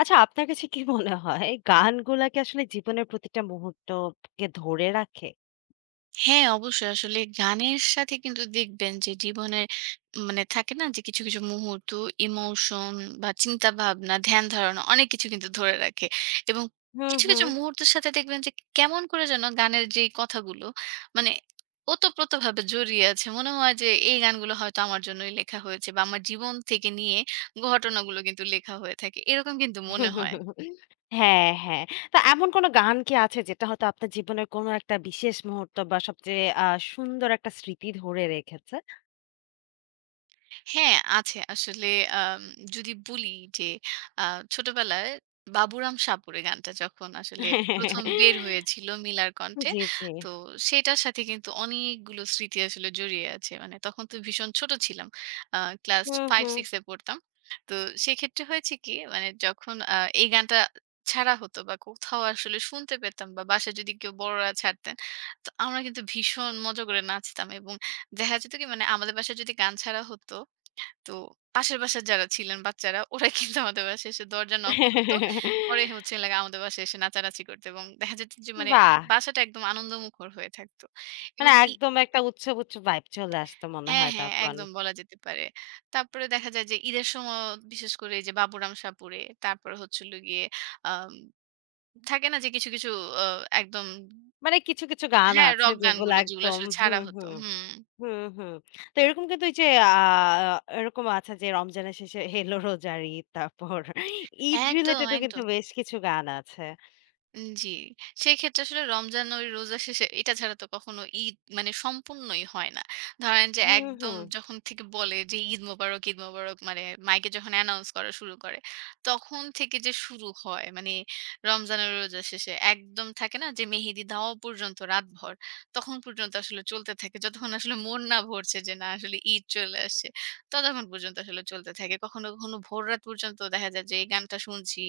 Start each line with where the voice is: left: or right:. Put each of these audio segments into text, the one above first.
left: আচ্ছা আপনার কাছে কি মনে হয় গানগুলা কি আসলে জীবনের প্রতিটা মুহূর্তকে ধরে রাখে?
right: হ্যাঁ, অবশ্যই। আসলে গানের সাথে কিন্তু দেখবেন যে জীবনের মানে থাকে না যে কিছু, কিছু মুহূর্ত, ইমোশন বা চিন্তাভাবনা, ধ্যান-ধারণা অনেক কিছু কিন্তু ধরে রাখে। এবং
left: হুম,
right: কিছু, কিছু
left: হুম।
right: মুহূর্তের সাথে দেখবেন যে কেমন করে যেন গানের যেই কথাগুলো মানে ওতপ্রোতভাবে জড়িয়ে আছে। মনে হয় যে এই গানগুলো হয়তো আমার জন্যই লেখা হয়েছে বা আমার জীবন থেকে নিয়ে ঘটনাগুলো কিন্তু লেখা হয়ে থাকে। এরকম কিন্তু মনে হয়।
left: হ্যাঁ, হ্যাঁ। তো এমন কোনো গান কি আছে যেটা হয়তো আপনার জীবনের কোনো একটা বিশেষ মুহূর্ত বা সবচেয়ে সুন্দর একটা স্মৃতি ধরে রেখেছে?
right: হ্যাঁ, আছে। আসলে আম যদি বলি যে আ ছোটবেলায় 'বাবুরাম সাপুড়ে' গানটা যখন আসলে ১ম বের হয়েছিল মিলার কণ্ঠে,
left: জি, জি।
right: তো সেটার সাথে কিন্তু অনেকগুলো স্মৃতি আসলে জড়িয়ে আছে। মানে তখন তো ভীষণ ছোট ছিলাম। আ ক্লাস
left: হুম, হুম।
right: 5-6 এ পড়তাম। তো সেক্ষেত্রে হয়েছে কি মানে যখন এই গানটা ছাড়া হতো বা কোথাও আসলে শুনতে পেতাম বা বাসায় যদি কেউ বড়রা ছাড়তেন, তো আমরা কিন্তু ভীষণ মজা করে নাচতাম এবং দেখা যেত কি মানে আমাদের বাসায় যদি গান ছাড়া হতো তো পাশের বাসার যারা ছিলেন বাচ্চারা ওরা কিন্তু আমাদের বাসায় এসে দরজা নক করতো। পরে হচ্ছে হলো গিয়ে আমাদের বাসায় এসে নাচানাচি করতো এবং দেখা যেত যে মানে
left: বাহ!
right: বাসাটা একদম আনন্দমুখর হয়ে থাকতো। এবং
left: মানে
right: ই
left: একদম একটা উৎসব, উৎসব ভাইব চলে আসতো মনে
right: হ্যাঁ,
left: হয়
right: হ্যাঁ
left: তখন।
right: একদম বলা যেতে পারে। তারপরে দেখা যায় যে ঈদের সময় বিশেষ করে এই যে বাবুরাম শাহপুরে তারপরে হচ্ছে হলো গিয়ে আম থাকে না যে কিছু, কিছু আ একদম
left: মানে কিছু, কিছু গান
right: হ্যাঁ,
left: আছে
right: রক
left: যেগুলো
right: গানগুলো যেগুলো
left: একদম
right: আসলে ছাড়া
left: হুম,
right: হতো।
left: হুম।
right: হুম।
left: হুম, হুম। তো এরকম কিন্তু ওই যে এরকম আছে যে রমজানের শেষে "হেলো রোজার ঈদ", তারপর ঈদ
right: একদম,
left: রিলেটেড ও কিন্তু
right: একদম।
left: বেশ কিছু গান আছে।
right: উম জি। সেক্ষেত্রে আসলে রমজান ওই রোজা শেষে এটা ছাড়া তো কখনো ঈদ মানে সম্পূর্ণই হয় না। ধরেন যে
left: হুম,
right: একদম
left: হুম।
right: যখন থেকে বলে যে ঈদ মোবারক, ঈদ মোবারক মানে মাইকে যখন অ্যানাউন্স করা শুরু করে, তখন থেকে যে শুরু হয় মানে রমজানের রোজা শেষে একদম থাকে না যে মেহেদি দেওয়া পর্যন্ত রাতভর। তখন পর্যন্ত আসলে চলতে থাকে। যতক্ষণ আসলে মন না ভরছে যে না আসলে ঈদ চলে আসছে, ততক্ষণ পর্যন্ত আসলে চলতে থাকে। কখনো, কখনো ভোররাত পর্যন্ত দেখা যায় যে এই গানটা শুনছি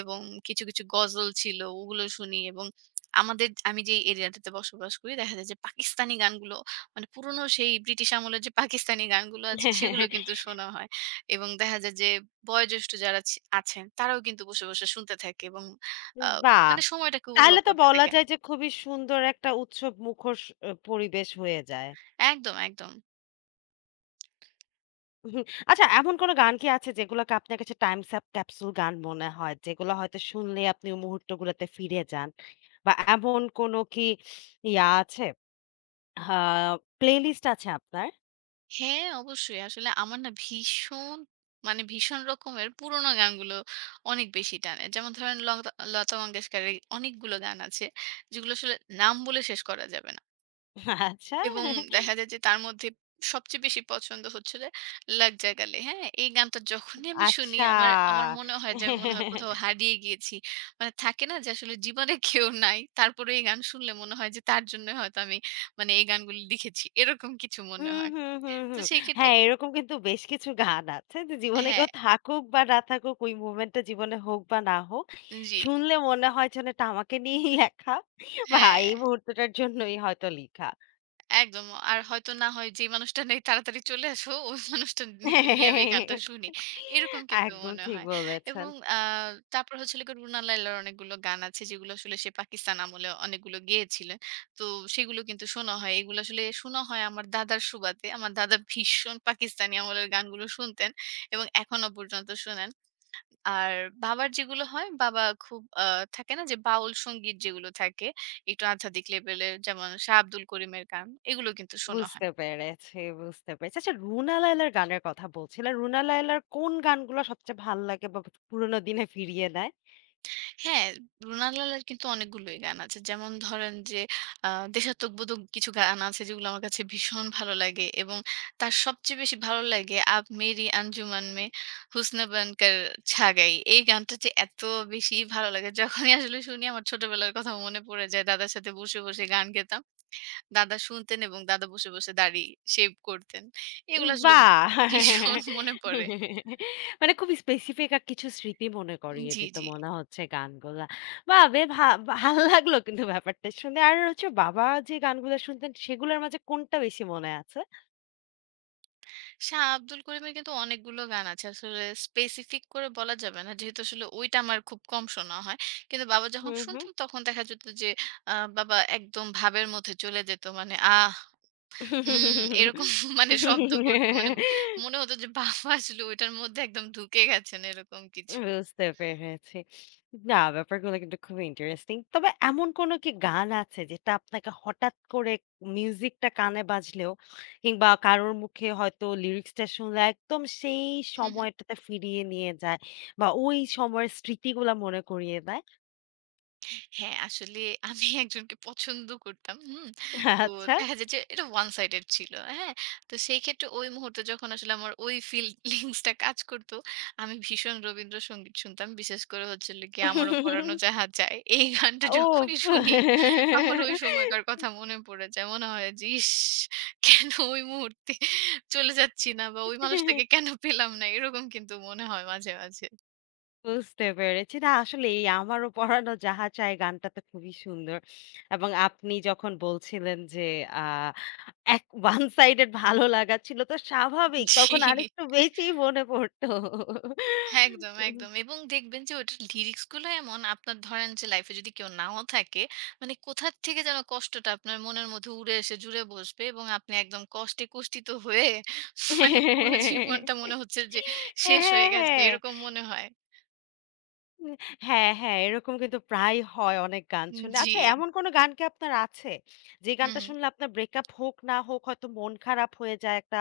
right: এবং কিছু, কিছু গজল ছিল ওগুলো শুনি এবং আমাদের আমি যে এরিয়াটাতে বসবাস করি দেখা যায় যে পাকিস্তানি গানগুলো মানে পুরনো সেই ব্রিটিশ আমলের যে পাকিস্তানি গানগুলো আছে সেগুলো কিন্তু শোনা হয়। এবং দেখা যায় যে বয়োজ্যেষ্ঠ যারা আছেন তারাও কিন্তু বসে, বসে শুনতে থাকে এবং আ
left: বাহ!
right: মানে সময়টাকে উপভোগ
left: তাহলে তো
right: করতে
left: বলা
right: থাকেন।
left: যায় যে খুবই সুন্দর একটা উৎসব মুখর পরিবেশ হয়ে যায়।
right: একদম, একদম।
left: হুম, আচ্ছা এমন কোন গান কি আছে যেগুলোকে আপনার কাছে টাইম ক্যাপসুল গান মনে হয়? যেগুলো হয়তো শুনলে আপনি ওই মুহূর্তগুলোতে ফিরে যান? বা এমন কোন কি আছে আ প্লেলিস্ট আছে আপনার?
right: হ্যাঁ, অবশ্যই। আসলে আমার না ভীষণ মানে ভীষণ রকমের পুরোনো গানগুলো অনেক বেশি টানে। যেমন ধরেন লতা লতা মঙ্গেশকরের অনেকগুলো গান আছে যেগুলো আসলে নাম বলে শেষ করা যাবে না।
left: আচ্ছা?
right: এবং দেখা যায় যে তার মধ্যে সবচেয়ে বেশি পছন্দ হচ্ছে যে 'লাগ যা গালে', হ্যাঁ? এই গানটা যখনই আমি শুনি
left: আচ্ছা।
right: আমার আমার মনে হয় যে আমি মনে হয় কোথাও হারিয়ে গিয়েছি। মানে থাকে না যে আসলে জীবনে কেউ নাই। তারপরে এই গান শুনলে মনে হয় যে তার জন্য হয়তো আমি মানে এই গানগুলো লিখেছি। এরকম কিছু মনে
left: হুম,
right: হয়।
left: হুম, হুম,
right: তো
left: হুম।
right: সেই ক্ষেত্রে
left: হ্যাঁ, এরকম কিন্তু বেশ কিছু গান আছে যে জীবনে
right: হ্যাঁ,
left: কেউ থাকুক বা না থাকুক, ওই মুভমেন্ট টা জীবনে হোক বা না হোক,
right: জি।
left: শুনলে মনে হয় যেন এটা আমাকে নিয়েই লেখা বা
right: হ্যাঁ,
left: এই মুহূর্তটার জন্যই হয়তো লিখা।
right: একদম। আর হয়তো না হয় যে মানুষটা নেই তাড়াতাড়ি চলে আসো, ওই মানুষটা নিকে নিয়ে আমি এই গানটা শুনি। এরকম কিন্তু
left: একদম
right: মনে
left: ঠিক
right: হয়।
left: বলেছেন।
right: এবং তারপর হচ্ছে হলো গিয়ে রুনা লায়লার অনেকগুলো গান আছে যেগুলো আসলে সে পাকিস্তান আমলে অনেকগুলো গেয়েছিলেন। তো সেগুলো কিন্তু শোনা হয়। এগুলো আসলে শোনা হয় আমার দাদার সুবাদে। আমার দাদা ভীষণ পাকিস্তানি আমলের গানগুলো শুনতেন এবং এখনো পর্যন্ত শোনেন। আর বাবার যেগুলো হয়, বাবা খুব থাকে না যে বাউল সংগীত যেগুলো থাকে, একটু আধ্যাত্মিক লেভেলের যেমন শাহ আব্দুল করিমের গান, এগুলো কিন্তু শোনা হয়।
left: বুঝতে পেরেছি, বুঝতে পেরেছি। আচ্ছা, রুনা লায়লার গানের কথা বলছিলেন। রুনা লায়লার কোন গানগুলা সবচেয়ে ভাল লাগে বা পুরোনো দিনে ফিরিয়ে দেয়?
right: হ্যাঁ, রুনা লালার কিন্তু অনেকগুলোই গান আছে। যেমন ধরেন যে আ দেশাত্মবোধক কিছু গান আছে যেগুলো আমার কাছে ভীষণ ভালো লাগে এবং তার সবচেয়ে বেশি ভালো লাগে 'আব মেরি আঞ্জুমান মে হুসনে বানকর ছা গাই' এই গানটা যে এত বেশি ভালো লাগে যখনই আসলে শুনি আমার ছোটবেলার কথা মনে পড়ে যায়। দাদার সাথে বসে, বসে গান গেতাম। দাদা শুনতেন এবং দাদা বসে, বসে দাড়ি শেভ করতেন। এগুলো আসলে
left: বাহ!
right: ভীষণ মনে পড়ে।
left: মানে খুব স্পেসিফিক আর কিছু স্মৃতি মনে করিয়ে
right: জি,
left: দিত
right: জি।
left: মনে হচ্ছে গানগুলা। বাহ! বে ভা ভাল লাগলো কিন্তু ব্যাপারটা শুনে। আর হচ্ছে বাবা যে গানগুলা শুনতেন সেগুলোর মাঝে কোনটা বেশি মনে আছে?
right: শাহ আব্দুল করিমের কিন্তু অনেকগুলো গান আছে। আসলে স্পেসিফিক করে বলা যাবে না। যেহেতু আসলে ওইটা আমার খুব কম শোনা হয়। কিন্তু বাবা যখন
left: হুম, হুম।
right: শুনতেন তখন দেখা যেত যে বাবা একদম ভাবের মধ্যে চলে যেত। মানে আহ! হুম এরকম মানে শব্দ করত। মানে মনে হতো যে বাবা আসলে ওইটার মধ্যে একদম ঢুকে গেছেন এরকম কিছু।
left: বুঝতে পেরেছি। না, ব্যাপারগুলো কিন্তু খুবই ইন্টারেস্টিং। তবে এমন কোন কি গান আছে যেটা আপনাকে হঠাৎ করে মিউজিকটা কানে বাজলেও কিংবা কারোর মুখে হয়তো লিরিক্সটা শুনলে একদম সেই
right: হু, হু।
left: সময়টাতে ফিরিয়ে নিয়ে যায় বা ওই সময়ের স্মৃতিগুলা মনে করিয়ে দেয়?
right: হ্যাঁ, আসলে আমি একজনকে পছন্দ করতাম। হুম? তো
left: আচ্ছা।
right: দেখা যায় যে এটা ওয়ান সাইডেড ছিল। হ্যাঁ? তো সেই ক্ষেত্রে ওই মুহূর্তে যখন আসলে আমার ওই ফিলিংস টা কাজ করত, আমি ভীষণ রবীন্দ্রসঙ্গীত শুনতাম। বিশেষ করে হচ্ছে হলো গিয়ে আমারও পরানো যাহা চায়। এই গানটা
left: ও!
right: যখনই শুনি আমার ওই সময়কার কথা মনে পড়ে যায়। মনে হয় যে ইস! কেন ওই মুহূর্তে চলে যাচ্ছি না বা ওই মানুষটাকে কেন পেলাম না? এরকম কিন্তু মনে হয় মাঝে, মাঝে।
left: বুঝতে পেরেছি। না আসলেই আমারও পরানো যাহা চায় গানটা তো খুবই সুন্দর। এবং আপনি যখন বলছিলেন যে আ এক one sided ভালো লাগা ছিল তো স্বাভাবিক।
right: জি।
left: তখন আরেকটু বেশি মনে পড়তো।
right: হ্যাঁ, একদম,
left: উম
right: একদম। এবং দেখবেন যে ওটার লিরিক্স গুলো এমন আপনার ধরেন যে লাইফ এ যদি কেউ নাও থাকে, মানে কোথা থেকে যেন কষ্টটা আপনার মনের মধ্যে উড়ে এসে জুড়ে বসবে এবং আপনি একদম কষ্টে কুষ্ঠিত হয়ে মানে পুরো
left: হ্যাঁ,
right: জীবনটা মনে হচ্ছে যে শেষ হয়ে গেছে
left: হ্যাঁ।
right: এরকম মনে হয়।
left: উম হ্যাঁ, হ্যাঁ, এরকম কিন্তু প্রায়ই হয় অনেক গান শুনে।
right: জি।
left: আচ্ছা এমন কোন গান কি আপনার আছে? যে
right: হুম।
left: গানটা শুনলে আপনার ব্রেকআপ হোক না হোক হয়তো মন খারাপ হয়ে যায়, একটা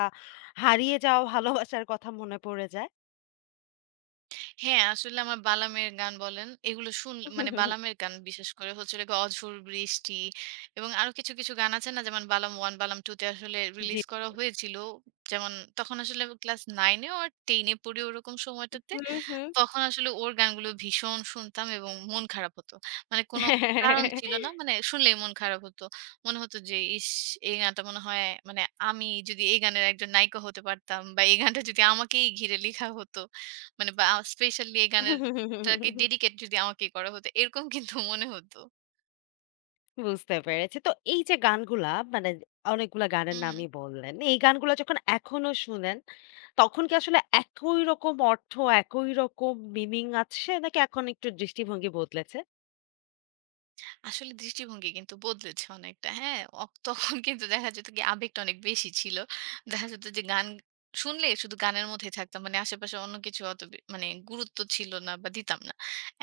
left: হারিয়ে যাওয়া ভালোবাসার কথা মনে পড়ে যায়?
right: হ্যাঁ, আসলে আমার বালামের গান বলেন, এগুলো মানে বালামের গান বিশেষ করে হচ্ছে হলো গিয়ে 'অঝোর বৃষ্টি' এবং আরো কিছু, কিছু গান আছে না যেমন 'বালাম 1', 'বালাম 2' তে আসলে
left: জি।
right: রিলিজ করা হয়েছিল। যেমন তখন আসলে ক্লাস 9 এ অর 10 এ পড়ি ওরকম সময়টাতে।
left: হুম, হুম।
right: তখন আসলে ওর গানগুলো ভীষণ শুনতাম এবং মন খারাপ হতো। মানে কোনো কারণ ছিল না। মানে শুনলেই মন খারাপ হতো। মনে হতো যে, "ইস! এই গানটা মনে হয় মানে আমি যদি এই গানের একজন নায়িকা হতে পারতাম বা এই গানটা যদি আমাকেই ঘিরে লেখা হতো। মানে বা স্পেশালি এই গানেরটাকে ডেডিকেট যদি আমাকেই করা হতো।" এরকম কিন্তু মনে হতো।
left: বুঝতে পেরেছি। তো এই যে গানগুলা মানে অনেকগুলা গানের
right: হুম।
left: নামই বললেন। এই গানগুলা যখন এখনো শুনেন তখন কি আসলে একই রকম অর্থ, একই রকম মিনিং আছে নাকি এখন একটু দৃষ্টিভঙ্গি বদলেছে?
right: আসলে দৃষ্টিভঙ্গি কিন্তু বদলেছে অনেকটা। হ্যাঁ? তখন কিন্তু দেখা যেত কি আবেগটা অনেক বেশি ছিল। দেখা যেত যে গান শুনলে শুধু গানের মধ্যেই থাকতাম। মানে আশেপাশে অন্য কিছু অত বে মানে গুরুত্ব ছিল না বা দিতাম না।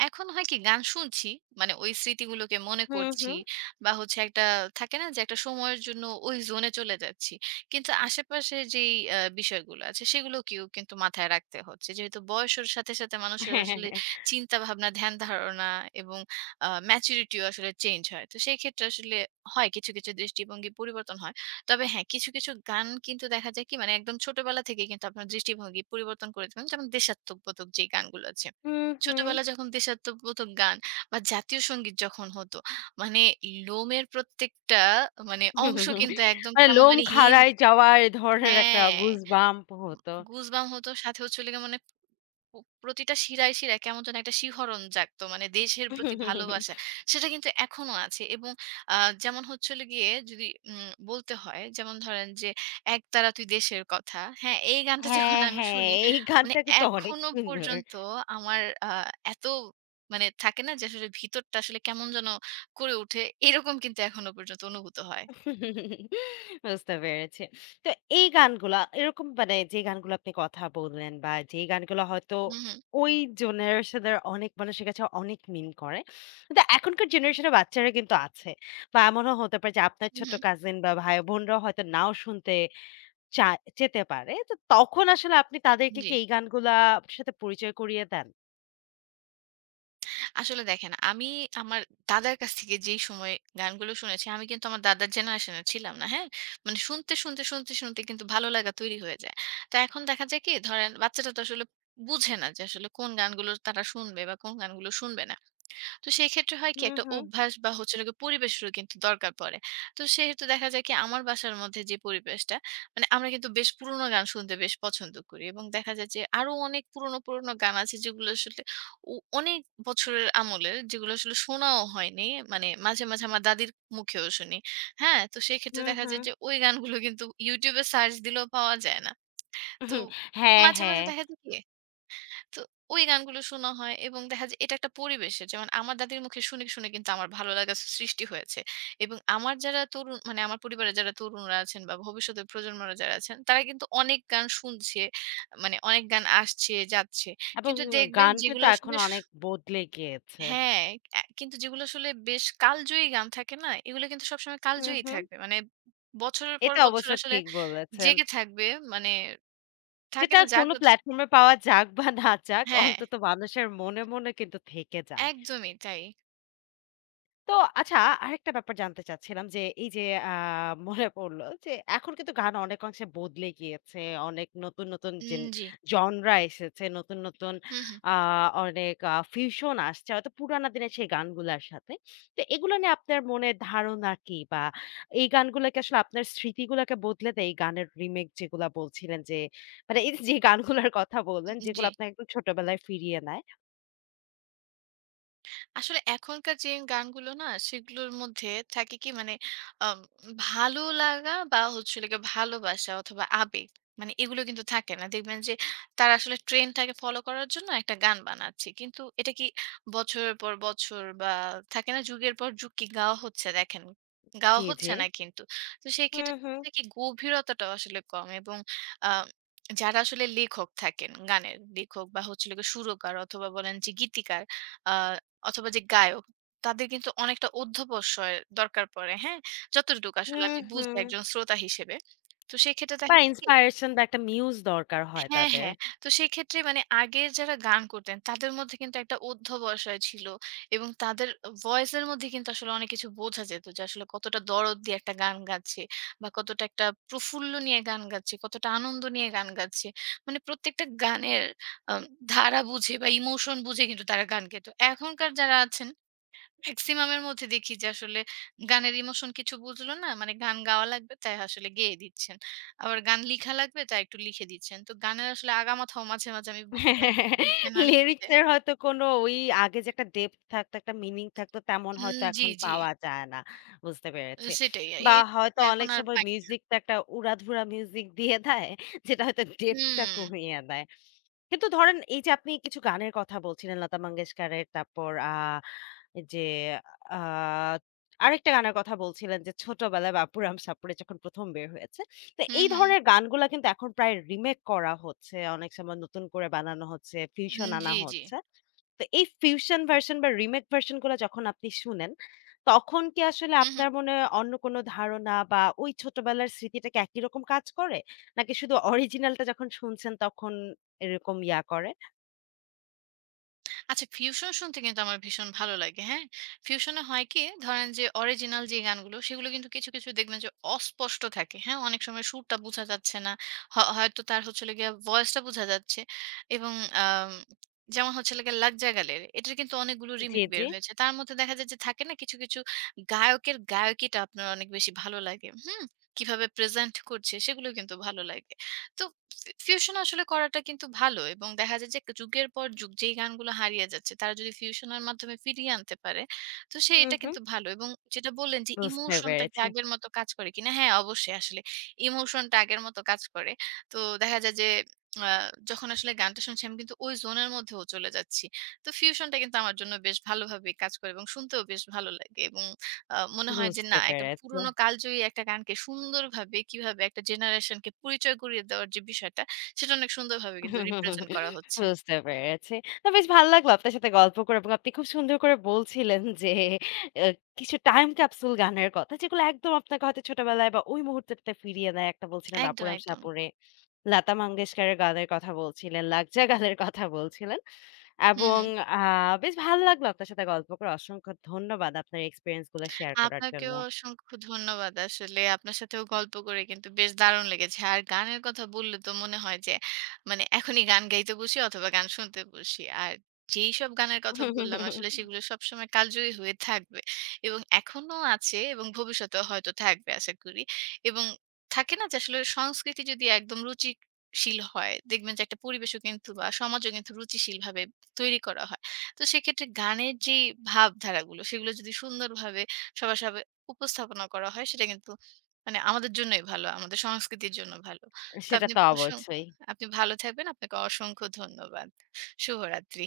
right: এখন হয় কি গান শুনছি, মানে ওই স্মৃতিগুলোকে মনে
left: হুম,
right: করছি
left: হুম।
right: বা হচ্ছে একটা থাকে না যে একটা সময়ের জন্য ওই জোনে চলে যাচ্ছি। কিন্তু আশেপাশে যেই বিষয়গুলো আছে সেগুলোকেও কিন্তু মাথায় রাখতে হচ্ছে। যেহেতু বয়সের সাথে, সাথে মানুষের
left: হ্যাঁ, হ্যাঁ,
right: আসলে
left: হ্যাঁ।
right: চিন্তা ভাবনা, ধ্যান ধারণা এবং ম্যাচুরিটিও আসলে চেঞ্জ হয়। তো সেই ক্ষেত্রে আসলে হয় কিছু, কিছু দৃষ্টিভঙ্গি পরিবর্তন হয়। তবে হ্যাঁ, কিছু, কিছু গান কিন্তু দেখা যায় কি মানে একদম ছোটবেলা থেকেই কিন্তু আপনার দৃষ্টিভঙ্গি পরিবর্তন করে দেবেন। যেমন দেশাত্মবোধক যে গানগুলো আছে।
left: হুম, হুম।
right: ছোটবেলায় যখন দেশাত্মবোধক গান বা জাতীয় সংগীত যখন হতো, মানে লোমের প্রত্যেকটা মানে
left: হুম,
right: অংশ
left: হুম, হুম।
right: কিন্তু একদম
left: মানে
right: কেমন
left: লোম
right: জানি
left: খাড়ায় যাওয়া এ ধরনের একটা
right: হ্যাঁ,
left: গুজবাম্প হতো।
right: গুজবাম্প হতো সাথে হচ্ছে হলো গিয়ে মানে প প্রতিটা শিরায়, শিরায় কেমন যেন একটা শিহরণ জাগতো। মানে দেশের প্রতি ভালোবাসা। সেটা কিন্তু এখনো আছে এবং আ যেমন হচ্ছে হলো গিয়ে যদি বলতে হয়, যেমন ধরেন যে, "একতারা তুই দেশের কথা।" হ্যাঁ? এই গানটা যখন
left: হ্যাঁ,
right: আমি
left: হ্যাঁ,
right: শুনি,
left: এই
right: মানে
left: গানটা কিন্তু অনেক
right: এখনো
left: সুন্দর।
right: পর্যন্ত আমার আ এত মানে থাকে না যে আসলে ভিতরটা আসলে কেমন যেন করে ওঠে, এরকম কিন্তু এখনো পর্যন্ত অনুভূত হয়।
left: বুঝতে পেরেছি। তো এই গানগুলা এরকম মানে যে গানগুলো আপনি কথা বললেন বা যে গানগুলো হয়তো
right: হু, হু।
left: ওই জেনারেশন এর অনেক মানুষের কাছে অনেক মিন করে। কিন্তু এখনকার জেনারেশন এর বাচ্চারা কিন্তু আছে। বা এমনও হতে পারে যে আপনার
right: হু,
left: ছোট
right: হু।
left: কাজিন বা ভাই বোনরাও হয়তো নাও শুনতে চা যেতে পারে। তো তখন আসলে আপনি তাদেরকে
right: জি।
left: কি এই গানগুলা সাথে পরিচয় করিয়ে দেন?
right: আসলে দেখেন আমি আমার দাদার কাছ থেকে যেই সময় গানগুলো শুনেছি আমি কিন্তু আমার দাদার জেনারেশনে ছিলাম না হ্যাঁ মানে শুনতে শুনতে শুনতে শুনতে কিন্তু ভালো লাগা তৈরি হয়ে যায় তো এখন দেখা যায় কি ধরেন বাচ্চাটা তো আসলে বুঝে না যে আসলে কোন গানগুলো তারা শুনবে বা কোন গানগুলো শুনবে না তো সেক্ষেত্রে হয় কি
left: হুম,
right: একটা
left: হুম,
right: অভ্যাস বা হচ্ছে হলো গিয়ে পরিবেশেরও কিন্তু দরকার পড়ে। তো সেহেতু দেখা যায় কি আমার বাসার মধ্যে যে পরিবেশটা মানে আমরা কিন্তু বেশ পুরোনো গান শুনতে বেশ পছন্দ করি এবং দেখা যায় যে আরো অনেক পুরোনো, পুরোনো গান আছে যেগুলো আসলে ও অনেক বছরের আমলের যেগুলো আসলে শোনাও হয়নি। মানে মাঝে, মাঝে আমার দাদির মুখেও শুনি। হ্যাঁ? তো সেক্ষেত্রে
left: হুম,
right: দেখা
left: হুম।
right: যায় যে ওই গানগুলো কিন্তু YouTube এ সার্চ দিলেও পাওয়া যায় না। তো
left: হুম, হ্যাঁ,
right: মাঝে,
left: হ্যাঁ।
right: মাঝে দেখা যায় কি তো ওই গানগুলো শোনা হয় এবং দেখা যায় এটা একটা পরিবেশের যেমন আমার দাদির মুখে শুনে, শুনে কিন্তু আমার ভালো লাগা সৃষ্টি হয়েছে। এবং আমার যারা তরুণ মানে আমার পরিবারের যারা তরুণরা আছেন বা ভবিষ্যতের প্রজন্মরা যারা আছেন তারা কিন্তু অনেক গান শুনছে। মানে অনেক গান আসছে, যাচ্ছে।
left: এবং
right: কিন্তু দেখবেন
left: গান
right: যেগুলো
left: কিন্তু এখন
right: আসলে
left: অনেক বদলে গিয়েছে।
right: হ্যাঁ, অ্যা কিন্তু যেগুলো আসলে বেশ কালজয়ী গান থাকে না? এগুলো কিন্তু সবসময়
left: হুম,
right: কালজয়ী
left: হুম।
right: থাকবে। মানে বছরের পর
left: এটা
right: বছর
left: অবশ্য
right: আসলে
left: ঠিক বলেছেন।
right: জেগে থাকবে। মানে থাকে
left: যেটা
right: না
left: কোনো
right: জাগ্রত
left: প্ল্যাটফর্মে পাওয়া যাক বা না যাক,
right: হ্যাঁ,
left: অন্তত মানুষের মনে, মনে কিন্তু থেকে যায়।
right: একদমই তাই।
left: তো আচ্ছা আরেকটা ব্যাপার জানতে চাচ্ছিলাম যে এই যে আ মনে পড়ল যে এখন কিন্তু গান অনেক অংশে বদলে গিয়েছে। অনেক নতুন, নতুন
right: উম জি।
left: জনরা এসেছে। নতুন, নতুন
right: হুম, হুম।
left: আ অনেক ফিউশন আসছে হয়তো পুরানা দিনের সেই গানগুলার সাথে। তো এগুলো নিয়ে আপনার মনে ধারণা কি? বা এই গানগুলাকে আসলে আপনার স্মৃতিগুলাকে বদলে দেয় এই গানের রিমেক যেগুলা বলছিলেন যে মানে এই যে গানগুলার কথা বললেন
right: জি।
left: যেগুলো আপনাকে একদম ছোটবেলায় ফিরিয়ে নেয়?
right: আসলে এখনকার যে গানগুলো না সেগুলোর মধ্যে থাকে কি মানে আম, ভালো লাগা বা হচ্ছে লাগে ভালোবাসা অথবা আবেগ মানে এগুলো কিন্তু থাকে না দেখবেন যে তারা আসলে ট্রেনটাকে ফলো করার জন্য একটা গান বানাচ্ছে কিন্তু এটা কি বছরের পর বছর বা থাকে না যুগের পর যুগ কি গাওয়া হচ্ছে দেখেন গাওয়া
left: জি, জি।
right: হচ্ছে না কিন্তু তো সেই
left: হুম,
right: ক্ষেত্রে দেখা
left: হুম।
right: যায় কি গভীরতাটা আসলে কম এবং আহ যারা আসলে লেখক থাকেন গানের লেখক বা হচ্ছে লাগে সুরকার অথবা বলেন যে গীতিকার অথবা যে গায়ক, তাদের কিন্তু অনেকটা অধ্যবসায়ের দরকার পড়ে, হ্যাঁ? যতটুকু আসলে
left: হুম,
right: আমি বুঝি
left: হুম।
right: একজন শ্রোতা হিসেবে। তো সেক্ষেত্রে
left: বা
right: দেখা যায় কি
left: ইন্সপায়ারেশন বা একটা মিউজ দরকার হয়
right: হ্যাঁ,
left: তাদের।
right: হ্যাঁ। তো সেক্ষেত্রে মানে আগের যারা গান করতেন তাদের মধ্যে কিন্তু একটা অধ্যবসায় ছিল এবং তাদের ভয়েস এর মধ্যে কিন্তু আসলে অনেক কিছু বোঝা যেত যে আসলে কতটা দরদ দিয়ে একটা গান গাচ্ছে বা কতটা একটা প্রফুল্ল নিয়ে গান গাচ্ছে, কতটা আনন্দ নিয়ে গান গাচ্ছে। মানে প্রত্যেকটা গানের আ ধারা বুঝে বা ইমোশন বুঝে কিন্তু তারা গান গেত। এখনকার যারা আছেন মেক্সিমাম এর মধ্যে দেখি যে আসলে গানের ইমোশন কিছু বুঝলো না। মানে গান গাওয়া লাগবে তাই আসলে গেয়ে দিচ্ছেন। আবার গান লিখা লাগবে তাই একটু লিখে দিচ্ছেন। তো গানের আসলে আগামাথাও মাঝে, মাঝে আমি বুঝি না কি লিখবে না লিখবে।
left: লিরিক্স এর হয়তো কোনো ওই আগে যে একটা ডেপথ থাকতো, একটা মিনিং থাকতো তেমন
right: উম
left: হয়তো
right: জি,
left: এখন
right: জি।
left: পাওয়া যায় না। বুঝতে পেরেছি।
right: সেটাই। এ
left: বা
right: এ-
left: হয়তো
right: এখন
left: অনেক
right: আর
left: সময়
right: পাই
left: মিউজিকটা একটা উড়াধুরা মিউজিক দিয়ে দেয় যেটা হয়তো ডেপথটা
right: হুম,
left: কমিয়ে দেয়। কিন্তু ধরেন এই যে আপনি কিছু গানের কথা বলছিলেন লতা মঙ্গেশকরের তারপর আ যে আ আরেকটা গানের কথা বলছিলেন যে ছোটবেলায় বাপুরাম সাপুড়ে যখন ১ম বের হয়েছে। তো
right: হুম,
left: এই
right: হুম।
left: ধরনের গানগুলা কিন্তু এখন প্রায় রিমেক করা হচ্ছে। অনেক সময় নতুন করে বানানো হচ্ছে, ফিউশন
right: উম,
left: আনা
right: জি, জি।
left: হচ্ছে। তো এই ফিউশন ভার্শন বা রিমেক ভার্শন গুলা যখন আপনি শুনেন, তখন কি আসলে
right: হুম, হুম।
left: আপনার মনে অন্য কোনো ধারণা বা ওই ছোটবেলার স্মৃতিটা কি একই রকম কাজ করে? নাকি শুধু অরিজিনালটা যখন শুনছেন তখন এরকম ইয়া করে?
right: আচ্ছা ফিউশন শুনতে কিন্তু আমার ভীষণ ভালো লাগে। হ্যাঁ? ফিউশনে হয় কি ধরেন যে অরিজিনাল যে গানগুলো সেগুলো কিন্তু কিছু, কিছু দেখবেন যে অস্পষ্ট থাকে। হ্যাঁ? অনেক সময় সুরটা বোঝা যাচ্ছে না। হয়তো তার হচ্ছে হলো গিয়ে ভয়েসটা বোঝা যাচ্ছে এবং আম যেমন হচ্ছে হলো গিয়ে 'লাগ যা গালে'-র এটার কিন্তু অনেকগুলো
left: জি,
right: রিমেক বের
left: জি।
right: হয়েছে। তার মধ্যে দেখা যায় যে থাকে না কিছু, কিছু গায়কের গায়কিটা আপনার অনেক বেশি ভালো লাগে। হুম? কিভাবে প্রেজেন্ট করছে সেগুলো কিন্তু ভালো লাগে। তো ফিউশন আসলে করাটা কিন্তু ভালো এবং দেখা যায় যে যুগের পর যুগ যেই গানগুলো হারিয়ে যাচ্ছে তারা যদি ফিউশনের মাধ্যমে ফিরিয়ে আনতে পারে তো
left: হুম,
right: সেইটা
left: হুম।
right: কিন্তু ভালো এবং যেটা বললেন যে
left: বুঝতে
right: ইমোশনটা কি
left: পেরেছি,
right: আগের মতো কাজ করে কিনা হ্যাঁ অবশ্যই আসলে ইমোশনটা আগের মতো কাজ করে। তো দেখা যায় যে আ যখন আসলে গানটা শুনছি আমি কিন্তু ওই জোনের মধ্যেও চলে যাচ্ছি। তো ফিউশনটা কিন্তু আমার জন্য বেশ ভালোভাবেই কাজ করে এবং শুনতেও বেশ ভালো লাগে এবং মনে হয় যে
left: বুঝতে
right: না একটা
left: পেরেছি।
right: পুরোনো কালজয়ী একটা গানকে সুন্দরভাবে কিভাবে একটা জেনারেশনকে পরিচয় করিয়ে দেওয়ার যে বিষয়টা, সেটা অনেক সুন্দরভাবে কিন্তু রিপ্রেজেন্ট করা হচ্ছে।
left: বুঝতে পেরেছি। না বেশ ভালো লাগলো আপনার সাথে গল্প করে এবং আপনি খুব সুন্দর করে বলছিলেন যে আ কিছু টাইম ক্যাপসুল গানের কথা যেগুলো একদম আপনাকে হয়তো ছোটবেলায় বা ওই মুহূর্তটাতে ফিরিয়ে দেয়। একটা বলছিলেন
right: একদম,
left: 'বাপুরাম
right: একদম।
left: সাপুড়ে', লতা মঙ্গেশকরের গানের কথা বলছিলেন, 'লাগজা গানের' কথা বলছিলেন।
right: হু,
left: এবং
right: হু।
left: আ বেশ ভালো লাগলো আপনার সাথে গল্প করে। অসংখ্য ধন্যবাদ আপনার এক্সপেরিয়েন্স গুলো শেয়ার করার জন্য।
right: আপনাকেও অসংখ্য ধন্যবাদ। আসলে আপনার সাথেও গল্প করে কিন্তু বেশ দারুণ লেগেছে। আর গানের কথা বললে তো মনে হয় যে মানে এখনই গান গাইতে বসি অথবা গান শুনতে বসি। আর যেইসব গানের কথা বললাম আসলে সেগুলো সবসময় কালজয়ী হয়ে থাকবে এবং এখনো আছে এবং ভবিষ্যতেও হয়তো থাকবে আশা করি। এবং থাকে না যে আসলে সংস্কৃতি যদি একদম রুচিশীল হয়, দেখবেন যে একটা পরিবেশও কিন্তু বা সমাজও কিন্তু রুচিশীলভাবে তৈরি করা হয়। তো সেক্ষেত্রে গানের যেই ভাবধারাগুলো সেগুলো যদি সুন্দরভাবে সবার সামনে উপস্থাপনা করা হয় সেটা কিন্তু মানে আমাদের জন্যই ভালো, আমাদের সংস্কৃতির জন্য ভালো। তো
left: সেটা
right: আপনি
left: তো
right: অসং
left: অবশ্যই।
right: আপনি ভালো থাকবেন। আপনাকে অসংখ্য ধন্যবাদ। শুভরাত্রি।